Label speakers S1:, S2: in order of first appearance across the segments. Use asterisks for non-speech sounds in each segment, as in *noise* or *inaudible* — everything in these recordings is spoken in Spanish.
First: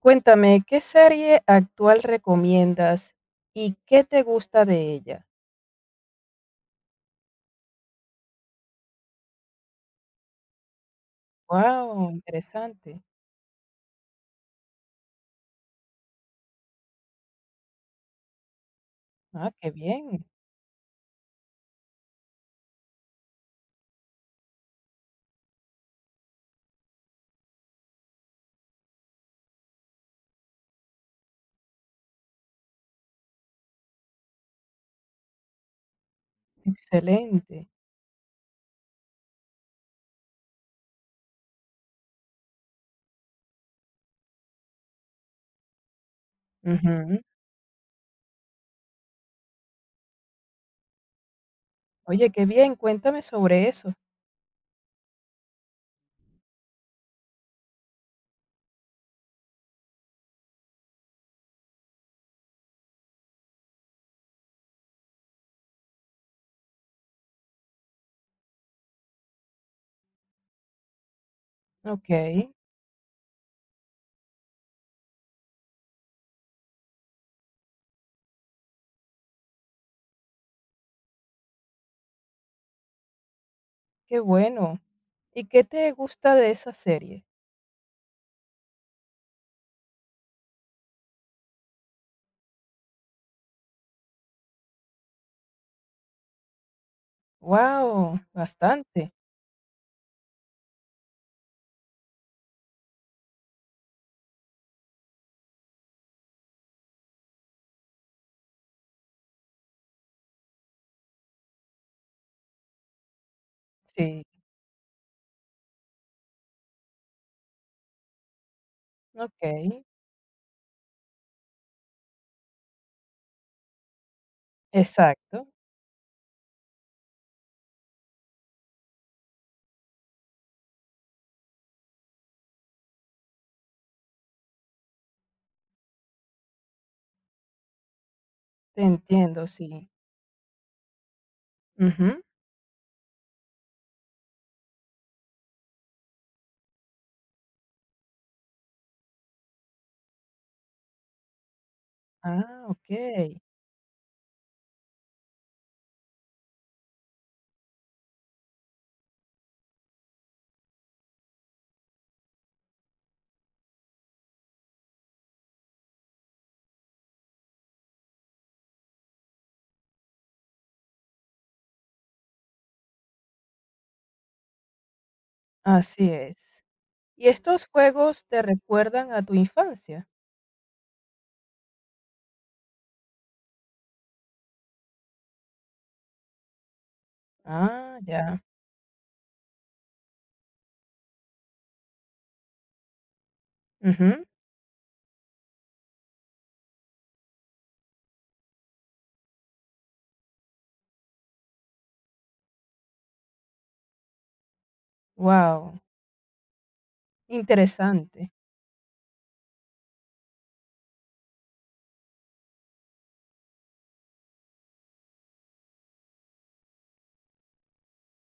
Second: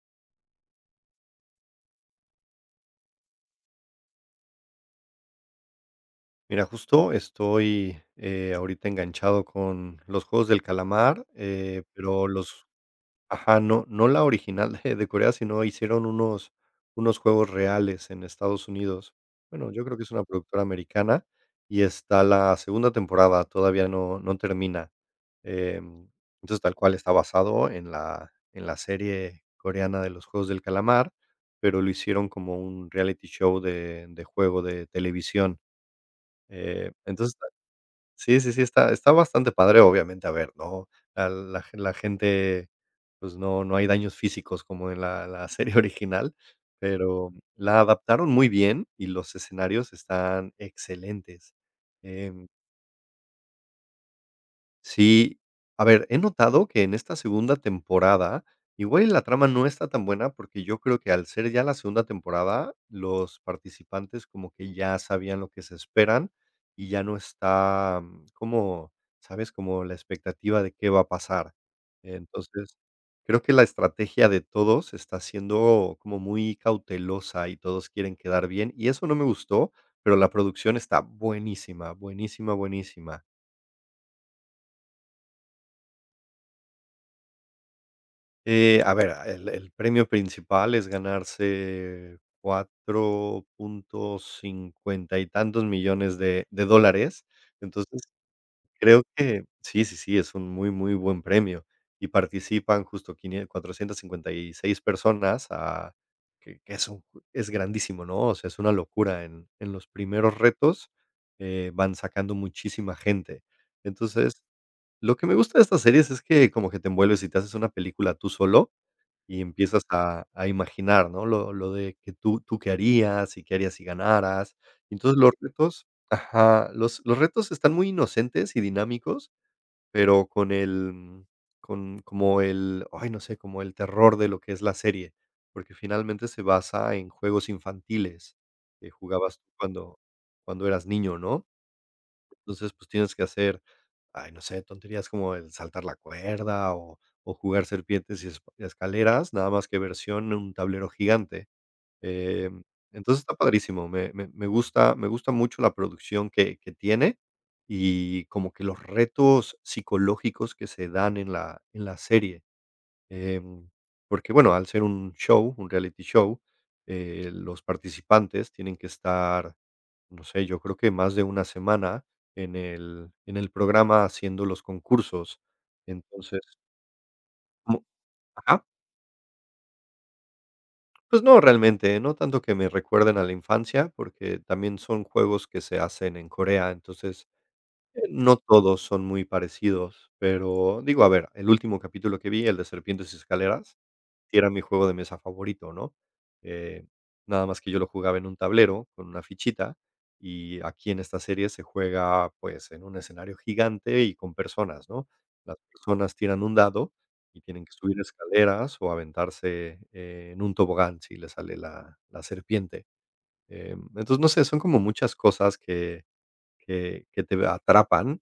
S1: Cuéntame, ¿qué serie actual recomiendas y qué te gusta de ella?
S2: Mira, justo estoy, ahorita enganchado con Los Juegos del Calamar,
S1: Wow,
S2: pero los
S1: interesante.
S2: ajá, no la original de Corea, sino hicieron unos juegos reales en Estados Unidos.
S1: Ah, qué
S2: Bueno, yo creo que es
S1: bien,
S2: una productora americana, y está la segunda temporada, todavía no termina. Em, entonces, tal cual está basado en la serie coreana de Los Juegos del Calamar, pero lo hicieron como un reality show de juego de televisión. Entonces
S1: excelente.
S2: sí, sí, sí, está bastante padre. Obviamente, a ver, ¿no? La gente, pues, no hay daños físicos como en la serie *laughs* original,
S1: Ujú.
S2: pero la adaptaron muy bien y los escenarios están excelentes.
S1: Oye, qué
S2: em
S1: bien, cuéntame sobre eso.
S2: Sí, a ver, he notado que en esta segunda temporada, igual y la trama no está tan buena, porque yo creo que, al ser ya la segunda temporada, los participantes como que ya sabían lo que se esperan y ya no está, como, ¿sabes? Como la expectativa de qué va a pasar.
S1: Okey,
S2: Entonces, creo que la estrategia de todos está siendo como muy cautelosa y todos quieren quedar bien y eso no me gustó, pero la producción está buenísima, buenísima, buenísima.
S1: qué bueno. ¿Y qué te gusta de esa serie?
S2: A ver, el premio principal es ganarse cuatro punto cincuenta y tantos millones de dólares. Entonces,
S1: Wow,
S2: creo
S1: bastante.
S2: que sí, sí, sí, es un muy, muy buen premio. Y participan justo quinientos quinie 456 personas, ah, que es grandísimo, ¿no? O sea, es una locura. En los primeros retos, van sacando muchísima gente.
S1: Sí,
S2: Entonces, lo que me gusta de estas series es que como que te envuelves y te haces una película tú solo y empiezas
S1: okey,
S2: a imaginar, ¿no? Lo de que tú qué harías, y qué harías si ganaras. Entonces, los
S1: exacto,
S2: retos, ajá, los retos están muy inocentes y dinámicos, pero con el, con como el, ay, no sé, como el terror de lo que es la serie, porque finalmente se basa en juegos infantiles
S1: te
S2: que jugabas
S1: entiendo,
S2: tú
S1: sí.
S2: cuando eras niño, ¿no?
S1: Ujú.
S2: Entonces, pues, tienes que hacer, ay, no sé, tonterías como el saltar la cuerda o jugar serpientes y escaleras, nada más que versión en un tablero gigante. Em,
S1: Ah,
S2: entonces está
S1: okey,
S2: padrísimo, me gusta mucho la producción que tiene y como que los retos psicológicos que se dan en la serie. Em, Porque, bueno, al ser un show, un reality show, los participantes tienen que estar, no sé, yo creo que más de una semana en el programa haciendo los concursos.
S1: así
S2: Entonces,
S1: es. ¿Y estos
S2: como
S1: juegos te
S2: ajá,
S1: recuerdan a tu infancia?
S2: pues no, realmente, no tanto que me recuerden a la infancia, porque también son juegos que se hacen en Corea. Entonces,
S1: Ah,
S2: no
S1: ya.
S2: todos son muy parecidos, pero digo, a ver, el último capítulo que vi, el de Serpientes y Escaleras.
S1: Ujú.
S2: Sí, era mi juego de mesa favorito, ¿no? Eh, Nada más que yo lo jugaba en un tablero con una fichita, y aquí en esta serie se juega, pues, en un escenario gigante y con personas, ¿no? Las
S1: Guau,
S2: personas tiran un dado y tienen que subir
S1: interesante.
S2: escaleras o aventarse, en un tobogán si les sale la serpiente. Entonces, no sé, son como muchas cosas que te atrapan,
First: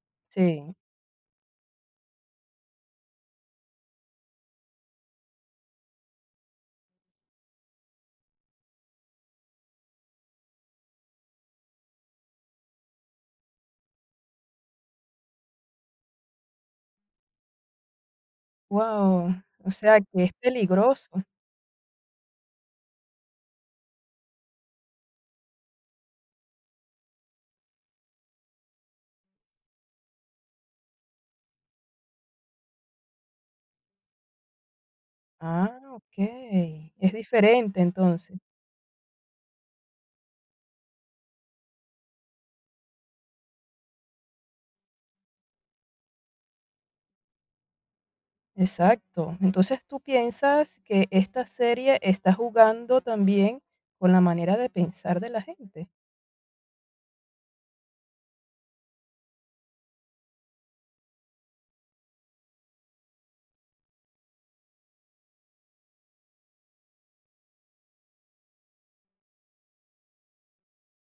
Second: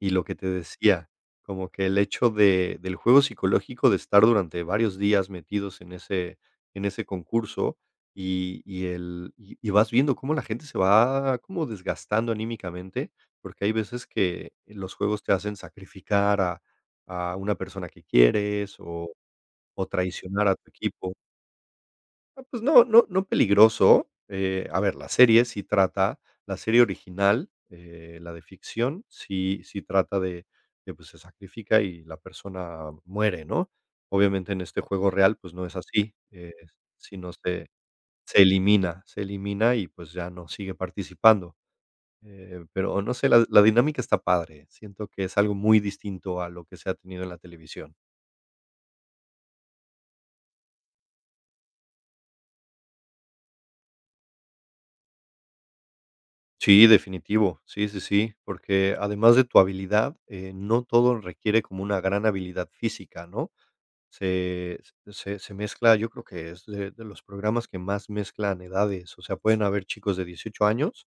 S2: y lo que te
S1: Sí.
S2: decía, como que el hecho de del juego psicológico de estar durante varios días metidos en ese concurso, y el y vas viendo cómo la gente se va como desgastando anímicamente, porque hay veces que los juegos te hacen sacrificar a una persona que quieres, o
S1: Wow. ¿O
S2: o
S1: sea que es
S2: traicionar a tu equipo.
S1: peligroso?
S2: Ah, pues no peligroso. A ver, la serie sí trata, la serie original, la de ficción, sí, sí, trata de, pues, se sacrifica y la persona muere, ¿no? Obviamente, en este juego real, pues, no es
S1: Ah,
S2: así,
S1: okey. Es
S2: sino se
S1: diferente entonces.
S2: elimina y, pues, ya no sigue participando, pero no sé, la dinámica está padre, siento que es algo muy distinto a lo que se ha tenido en la televisión.
S1: Exacto. Entonces, tú piensas que esta serie está jugando también con la manera de pensar de la gente.
S2: Sí, definitivo. Sí, sí, sí, porque además de tu habilidad, no todo requiere como una gran habilidad física, ¿no? Se se mezcla, yo creo que es de los programas que más mezclan edades. O sea, pueden haber chicos de 18 años,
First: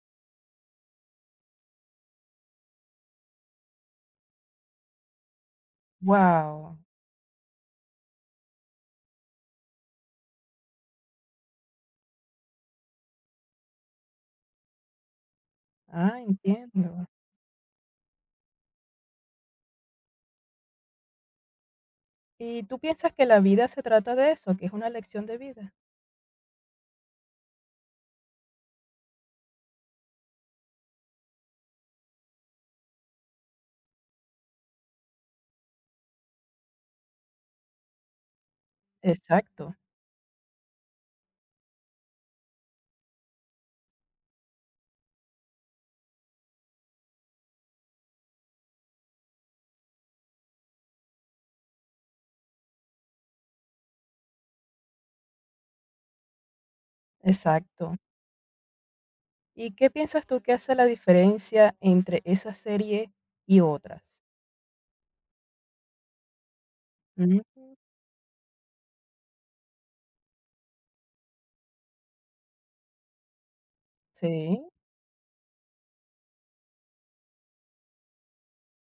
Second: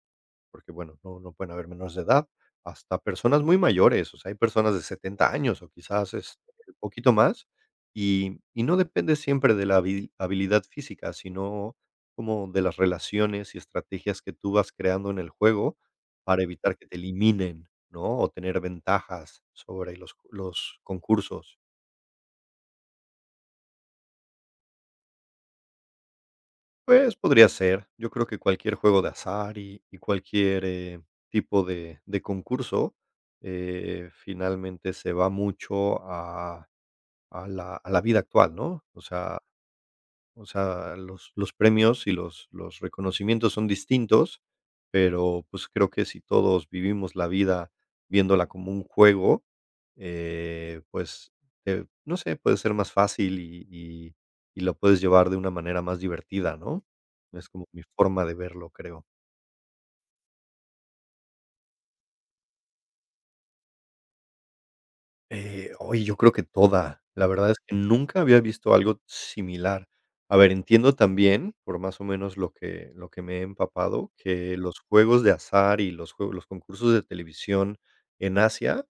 S2: porque, bueno, no pueden haber menores de edad, hasta personas muy mayores. O sea, hay personas de 70 años, o quizás, es un
S1: Wow.
S2: poquito más, y no depende siempre de la habilidad física, sino como de las relaciones y estrategias que tú vas creando en el juego
S1: Ah,
S2: para evitar que te
S1: entiendo.
S2: eliminen, ¿no? O tener ventajas sobre los concursos.
S1: ¿Y tú piensas que la vida se trata de eso, que es una lección de vida?
S2: Pues, podría ser. Yo creo que cualquier juego de azar y cualquier, tipo de concurso, finalmente se va mucho a la vida actual, ¿no?
S1: Exacto,
S2: O sea, los premios y los reconocimientos son distintos, pero, pues, creo que si todos vivimos la vida viéndola como un juego, pues, no sé, puede ser más fácil y lo puedes llevar de una manera más divertida, ¿no? Es como mi
S1: exacto.
S2: forma de verlo, creo.
S1: ¿Y qué piensas tú que hace la diferencia entre esa serie y otras?
S2: Oye, yo creo que toda. La
S1: Mm,
S2: verdad es que nunca había visto algo similar. A ver, entiendo también, por más o menos lo que me he empapado, que
S1: sí,
S2: los juegos de azar y los juegos, los concursos de televisión en Asia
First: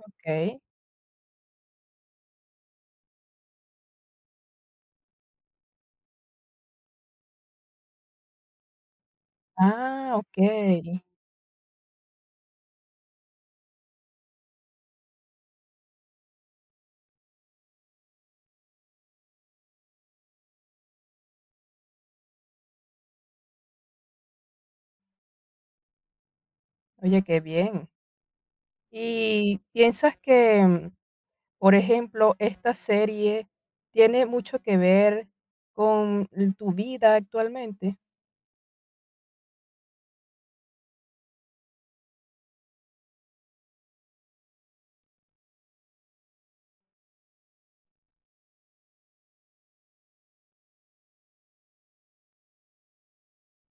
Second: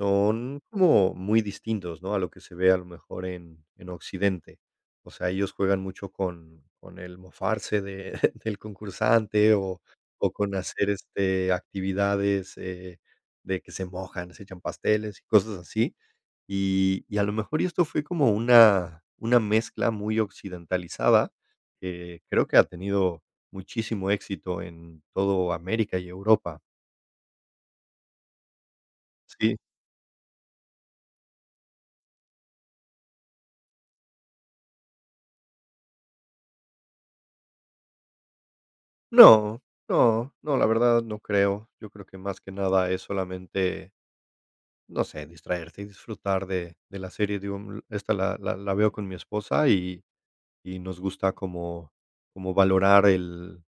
S1: okey.
S2: como muy distintos, ¿no?, a lo que se ve a lo mejor en Occidente. O sea, ellos juegan mucho con el mofarse de *laughs* del concursante o
S1: Ah,
S2: o con hacer,
S1: okey.
S2: este, actividades, de que se mojan, se echan pasteles y cosas así. Y a lo mejor y esto fue como una mezcla muy occidentalizada, que creo que ha tenido muchísimo éxito en todo América y Europa.
S1: Oye, qué bien.
S2: Sí.
S1: ¿Y piensas que, por ejemplo, esta serie tiene mucho que ver con l tu vida actualmente?
S2: No, no, no, la verdad no creo. Yo creo que más que nada es solamente, no sé, distraerte y disfrutar de la serie. Digo, esta la veo con mi esposa y nos gusta como valorar el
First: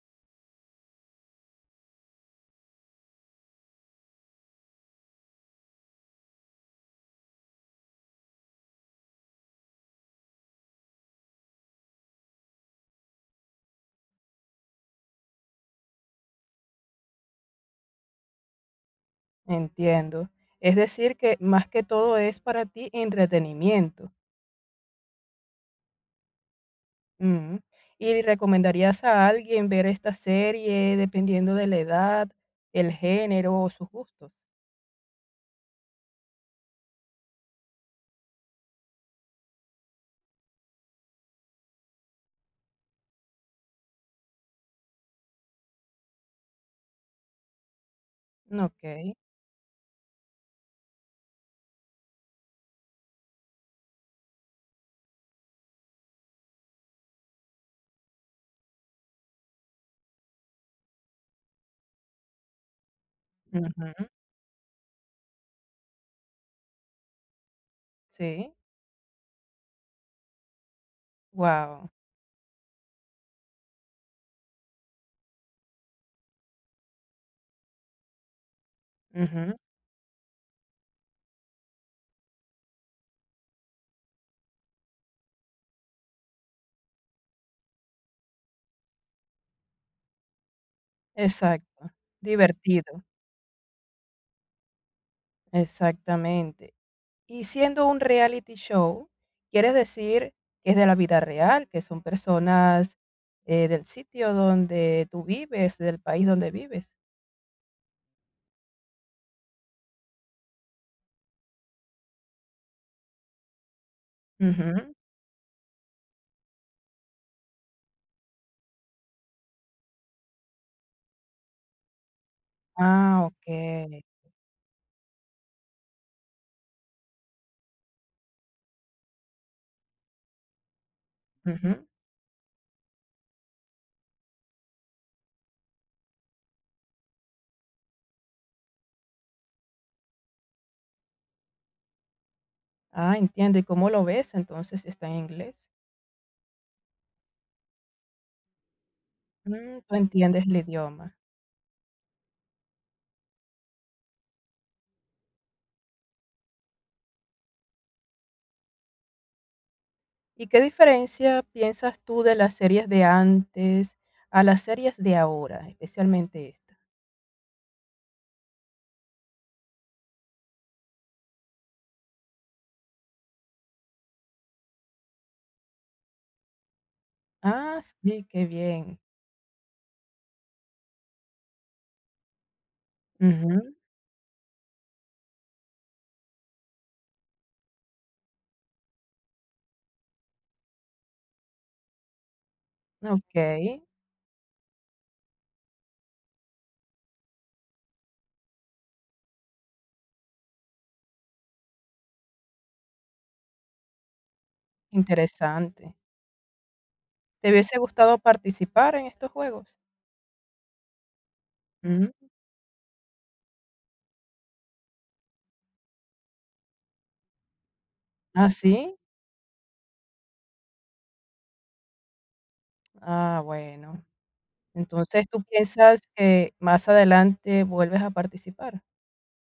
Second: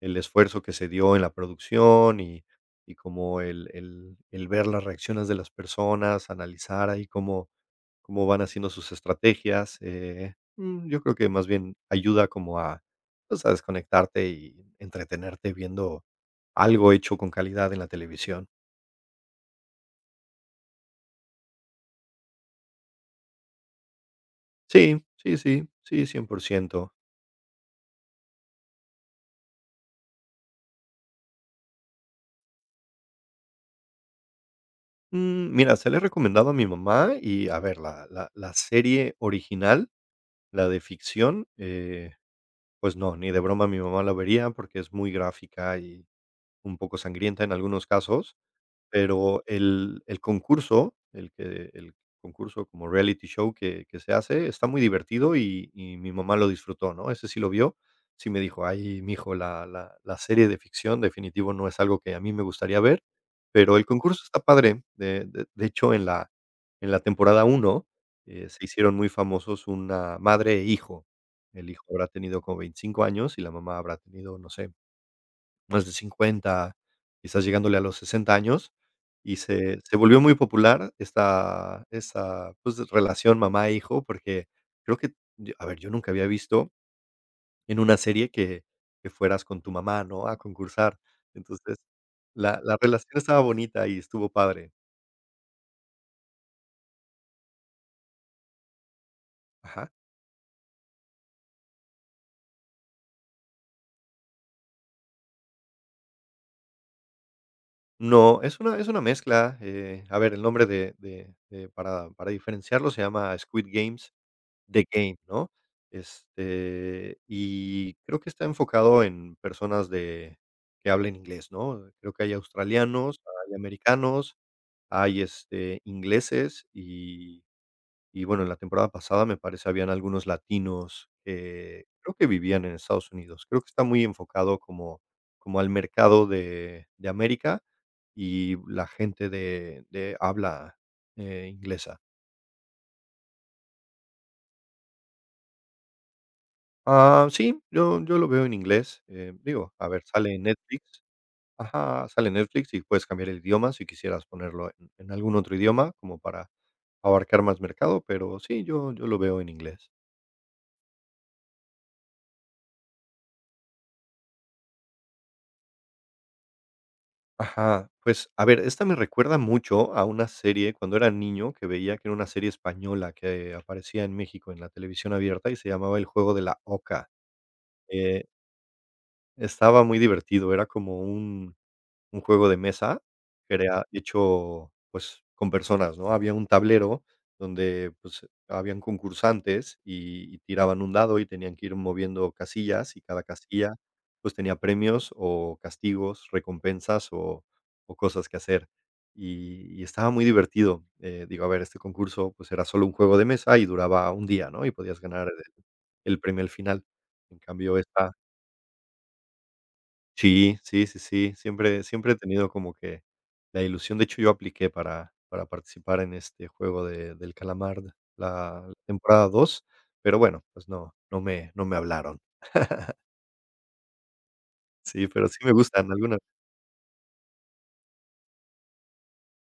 S2: el esfuerzo que se dio en la producción y como el ver las reacciones de las personas, analizar ahí cómo van haciendo sus estrategias, yo creo que más bien ayuda como a, pues, a desconectarte y entretenerte viendo algo hecho con calidad en la televisión.
S1: Entiendo. Es decir, que más que todo es para ti entretenimiento.
S2: Sí, sí, sí, sí, 100%.
S1: Mm. ¿Y recomendarías a alguien ver esta serie dependiendo de la edad, el género o sus gustos?
S2: Mira, se le he recomendado a mi mamá y, a ver, la serie original, la de ficción, pues no, ni de broma mi mamá la vería porque es muy gráfica y un poco sangrienta en algunos casos.
S1: Okey.
S2: Pero el concurso, el que el concurso como reality show que se hace, está muy divertido y mi mamá lo disfrutó, ¿no? Ese sí lo vio, sí me dijo: "Ay, mijo, la serie de ficción definitivo no es algo que a mí me gustaría ver", pero el
S1: Ujú.
S2: concurso está padre. De hecho, en la temporada uno,
S1: Sí.
S2: se hicieron muy famosos una madre e hijo. El hijo
S1: Wow.
S2: habrá tenido como 25 años y la mamá habrá tenido, no sé, más de 50, quizás llegándole a los 60 años, y
S1: Ujú.
S2: se volvió muy popular esta, pues, relación mamá-hijo, porque creo que, yo a ver, yo nunca había visto en una serie que fueras con tu mamá, ¿no?, a concursar. Entonces,
S1: Exacto.
S2: la
S1: Divertido.
S2: relación estaba bonita y estuvo padre.
S1: Exactamente. Y siendo un reality show, ¿quieres
S2: Ajá.
S1: decir que es de la vida real, que son personas, del sitio donde tú vives, del país donde vives?
S2: No, es una mezcla, a ver, el nombre de para diferenciarlo se llama Squid Games. The
S1: Ujú.
S2: Game, ¿no? Este, y creo que está enfocado en personas de que hablen inglés, ¿no? Creo que hay australianos,
S1: Ah,
S2: hay
S1: okey.
S2: americanos, hay, este, ingleses y bueno, en la temporada pasada me parece habían algunos latinos
S1: Ujú.
S2: que creo que vivían en Estados Unidos. Creo que está muy enfocado como al mercado de América y la gente de habla, inglesa.
S1: Ah, entiendo. ¿Y cómo lo ves entonces si está en inglés?
S2: Ah, sí, yo lo veo en inglés. Digo,
S1: Mm.
S2: a
S1: Tú
S2: ver, sale en
S1: entiendes el
S2: Netflix,
S1: idioma.
S2: ajá, sale en Netflix y puedes cambiar el idioma si quisieras ponerlo en algún otro idioma, como para abarcar más mercado, pero sí, yo lo veo en inglés.
S1: ¿Y qué diferencia piensas tú de las series de antes a las series de ahora, especialmente esta?
S2: Ajá, pues, a ver, esta me recuerda mucho a una serie cuando era niño que veía, que era una serie española que aparecía en México en la televisión abierta y se llamaba El juego de la oca.
S1: Ah, sí,
S2: eh,
S1: qué bien.
S2: Estaba muy divertido, era como un juego de mesa,
S1: Ujú.
S2: crea hecho, pues, con personas, ¿no? Había un tablero donde, pues, habían concursantes y tiraban un dado y tenían que ir moviendo casillas, y cada
S1: Ok,
S2: casilla, pues, tenía premios o castigos, recompensas o cosas que hacer. Y estaba muy divertido, digo, a ver, este concurso, pues, era solo un juego de mesa y duraba un día, ¿no? Y podías ganar
S1: interesante.
S2: el premio al final. En
S1: ¿Te
S2: cambio,
S1: hubiese
S2: esta...
S1: gustado participar en estos juegos?
S2: Sí, sí, sí, sí, siempre
S1: Mm.
S2: siempre he tenido como que la ilusión. De hecho, yo apliqué para participar en este juego de del calamar,
S1: ¿Ah,
S2: la
S1: sí?
S2: temporada 2. Pero bueno, pues no, no me hablaron.
S1: Ah, bueno.
S2: Sí,
S1: Entonces
S2: pero sí
S1: tú
S2: me gustan
S1: piensas
S2: algunas...
S1: que más adelante vuelves a participar.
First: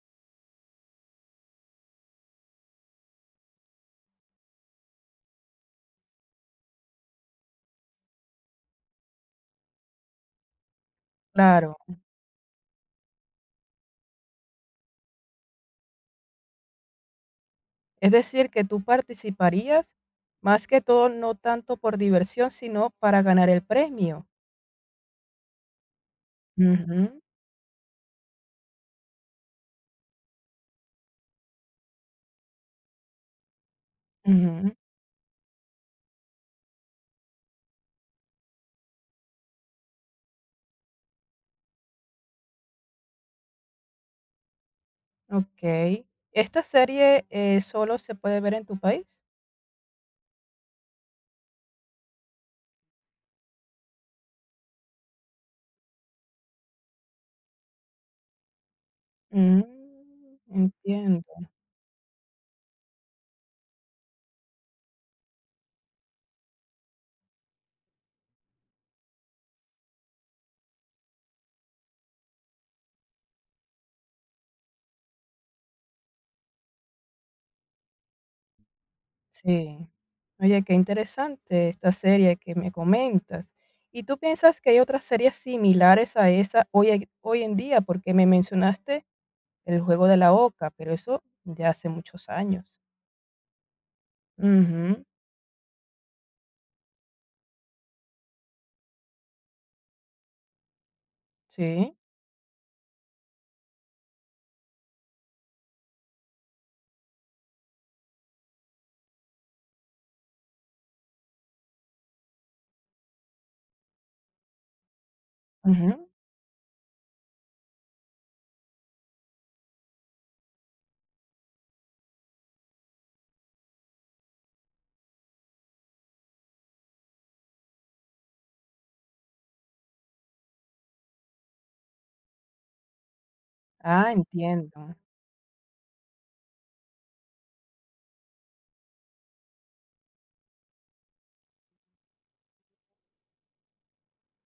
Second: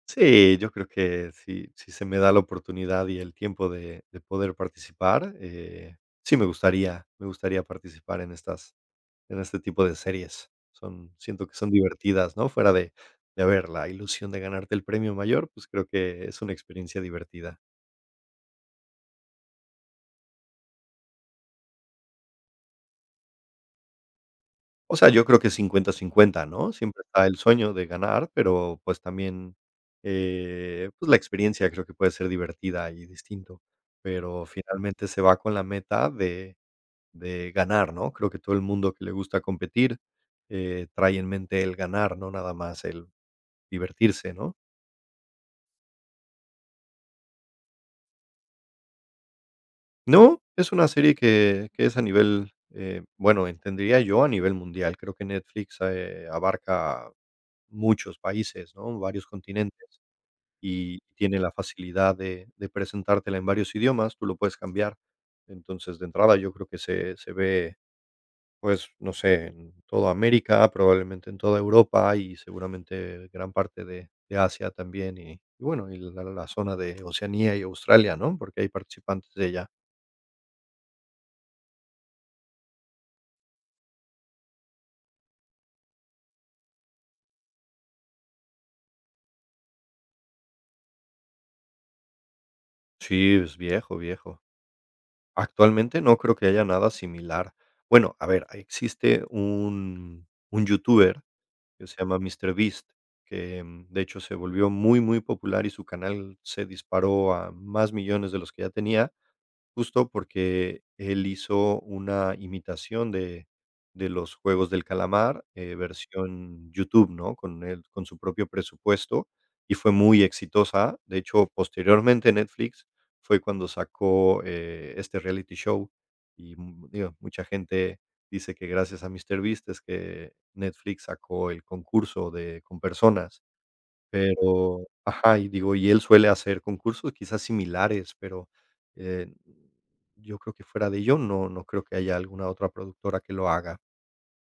S2: Sí, yo creo que si se me da la oportunidad y el tiempo de poder participar, sí me gustaría participar en estas... en este tipo de series. Son... siento que son
S1: Claro.
S2: divertidas, ¿no? Fuera de... a ver, la ilusión de ganarte el premio mayor, pues, creo que es una experiencia divertida.
S1: Es decir, que tú participarías más que todo, no tanto por diversión, sino para ganar el premio.
S2: O sea, yo creo que 50-50, ¿no? Siempre
S1: Ujú,
S2: está el sueño de ganar, pero, pues, también, pues, la experiencia creo que puede ser divertida y distinto, pero
S1: ujú.
S2: finalmente se va con la meta de ganar, ¿no? Creo que todo el mundo que le gusta competir, trae en mente el ganar, no nada más el divertirse, ¿no?
S1: Okey. ¿Esta serie, solo se puede ver en tu país?
S2: No, es una serie que es a nivel, bueno, entendería yo a nivel mundial. Creo que Netflix, abarca muchos países, ¿no? Varios
S1: Mm,
S2: continentes, y
S1: entiendo,
S2: tiene la facilidad de presentártela en varios idiomas, tú lo puedes cambiar. Entonces, de entrada, yo creo que se ve, pues, no sé, en toda América, probablemente en toda Europa y seguramente gran parte de Asia también, y bueno, y la zona de Oceanía y Australia, ¿no? Porque hay participantes de allá.
S1: sí. Oye, qué interesante esta serie que me comentas. ¿Y tú piensas que hay otras series similares a esa hoy en día? Porque me mencionaste El juego de la oca, pero eso de hace muchos años.
S2: Sí, es viejo, viejo.
S1: Ujú,
S2: Actualmente no creo que haya nada similar. Bueno, a ver, existe un youtuber que se
S1: sí.
S2: llama míster Beast que, de hecho, se volvió muy, muy popular y su canal se disparó a más millones de los que ya tenía. Justo porque él hizo una imitación de los juegos del calamar,
S1: Ujú.
S2: versión YouTube, ¿no? Con él, con su propio presupuesto, y fue muy exitosa. De hecho, posteriormente, Netflix fue cuando sacó, este reality show, y, digo, mucha gente dice que gracias a MrBeast es que Netflix sacó el concurso de Con Personas.
S1: Ah,
S2: Pero
S1: entiendo.
S2: ajá, y digo, y él suele hacer concursos quizás similares, pero, eh, yo creo que fuera de ello, no no creo que haya alguna otra productora que lo haga.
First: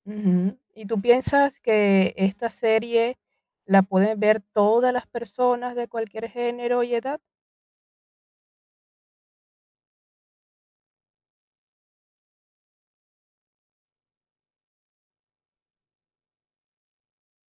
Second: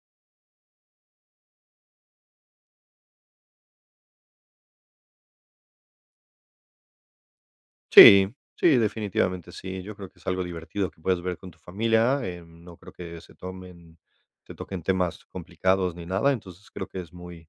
S1: Ujú. ¿Y tú piensas que esta serie la pueden ver todas las personas de cualquier género y edad?
S2: Sí, sí, definitivamente sí, yo creo que es algo divertido que puedes ver con tu familia, no creo que se tomen... se toquen temas complicados ni nada, entonces creo que es muy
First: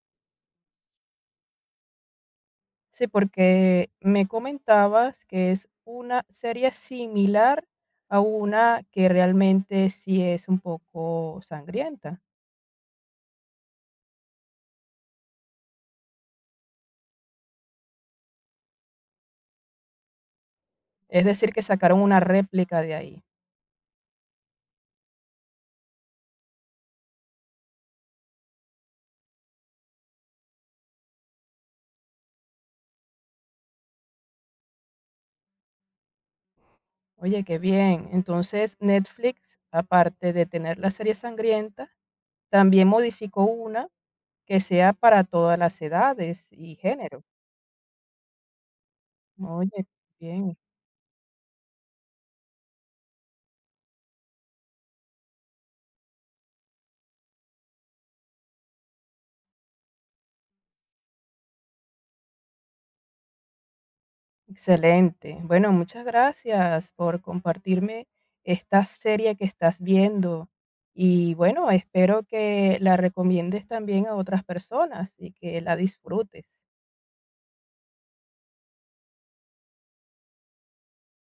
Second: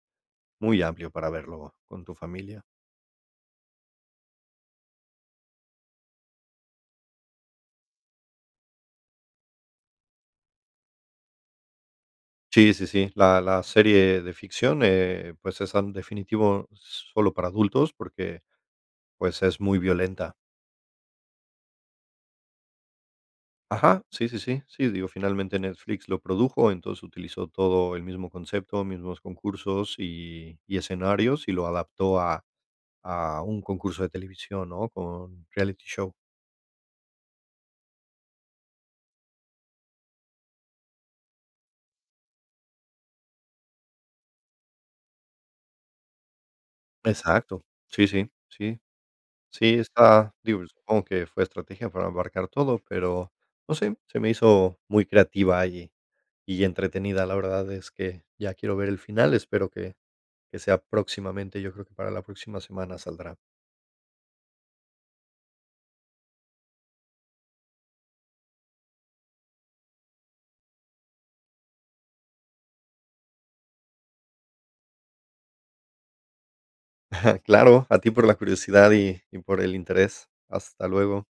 S2: muy amplio para verlo con tu familia.
S1: Sí, porque me comentabas que es una serie similar a una que realmente sí es un poco sangrienta.
S2: Sí, sí, sí, la serie de ficción, pues, es en definitivo solo para adultos porque, pues, es muy violenta.
S1: Es decir, que sacaron una réplica de ahí.
S2: Ajá, sí, sí, sí, sí, digo, finalmente Netflix lo produjo, entonces utilizó todo el mismo concepto, mismos concursos y escenarios, y lo adaptó a un concurso de televisión, ¿no? Con reality show.
S1: Oye, qué bien. Entonces, Netflix, aparte de tener la serie sangrienta, también modificó una que sea para todas las edades y género.
S2: Exacto, sí, sí, sí, sí,
S1: Oye,
S2: está,
S1: bien,
S2: digo, supongo que fue estrategia para abarcar todo, pero no sé, se me hizo muy creativa y entretenida, la verdad es que ya quiero ver el final, espero que sea próximamente, yo creo que para la próxima semana saldrá.
S1: excelente. Bueno, muchas gracias por compartirme esta serie que estás viendo y bueno, espero que la recomiendes también a otras personas y que la disfrutes.
S2: *laughs* Claro, a ti por la curiosidad y por el interés. Hasta luego.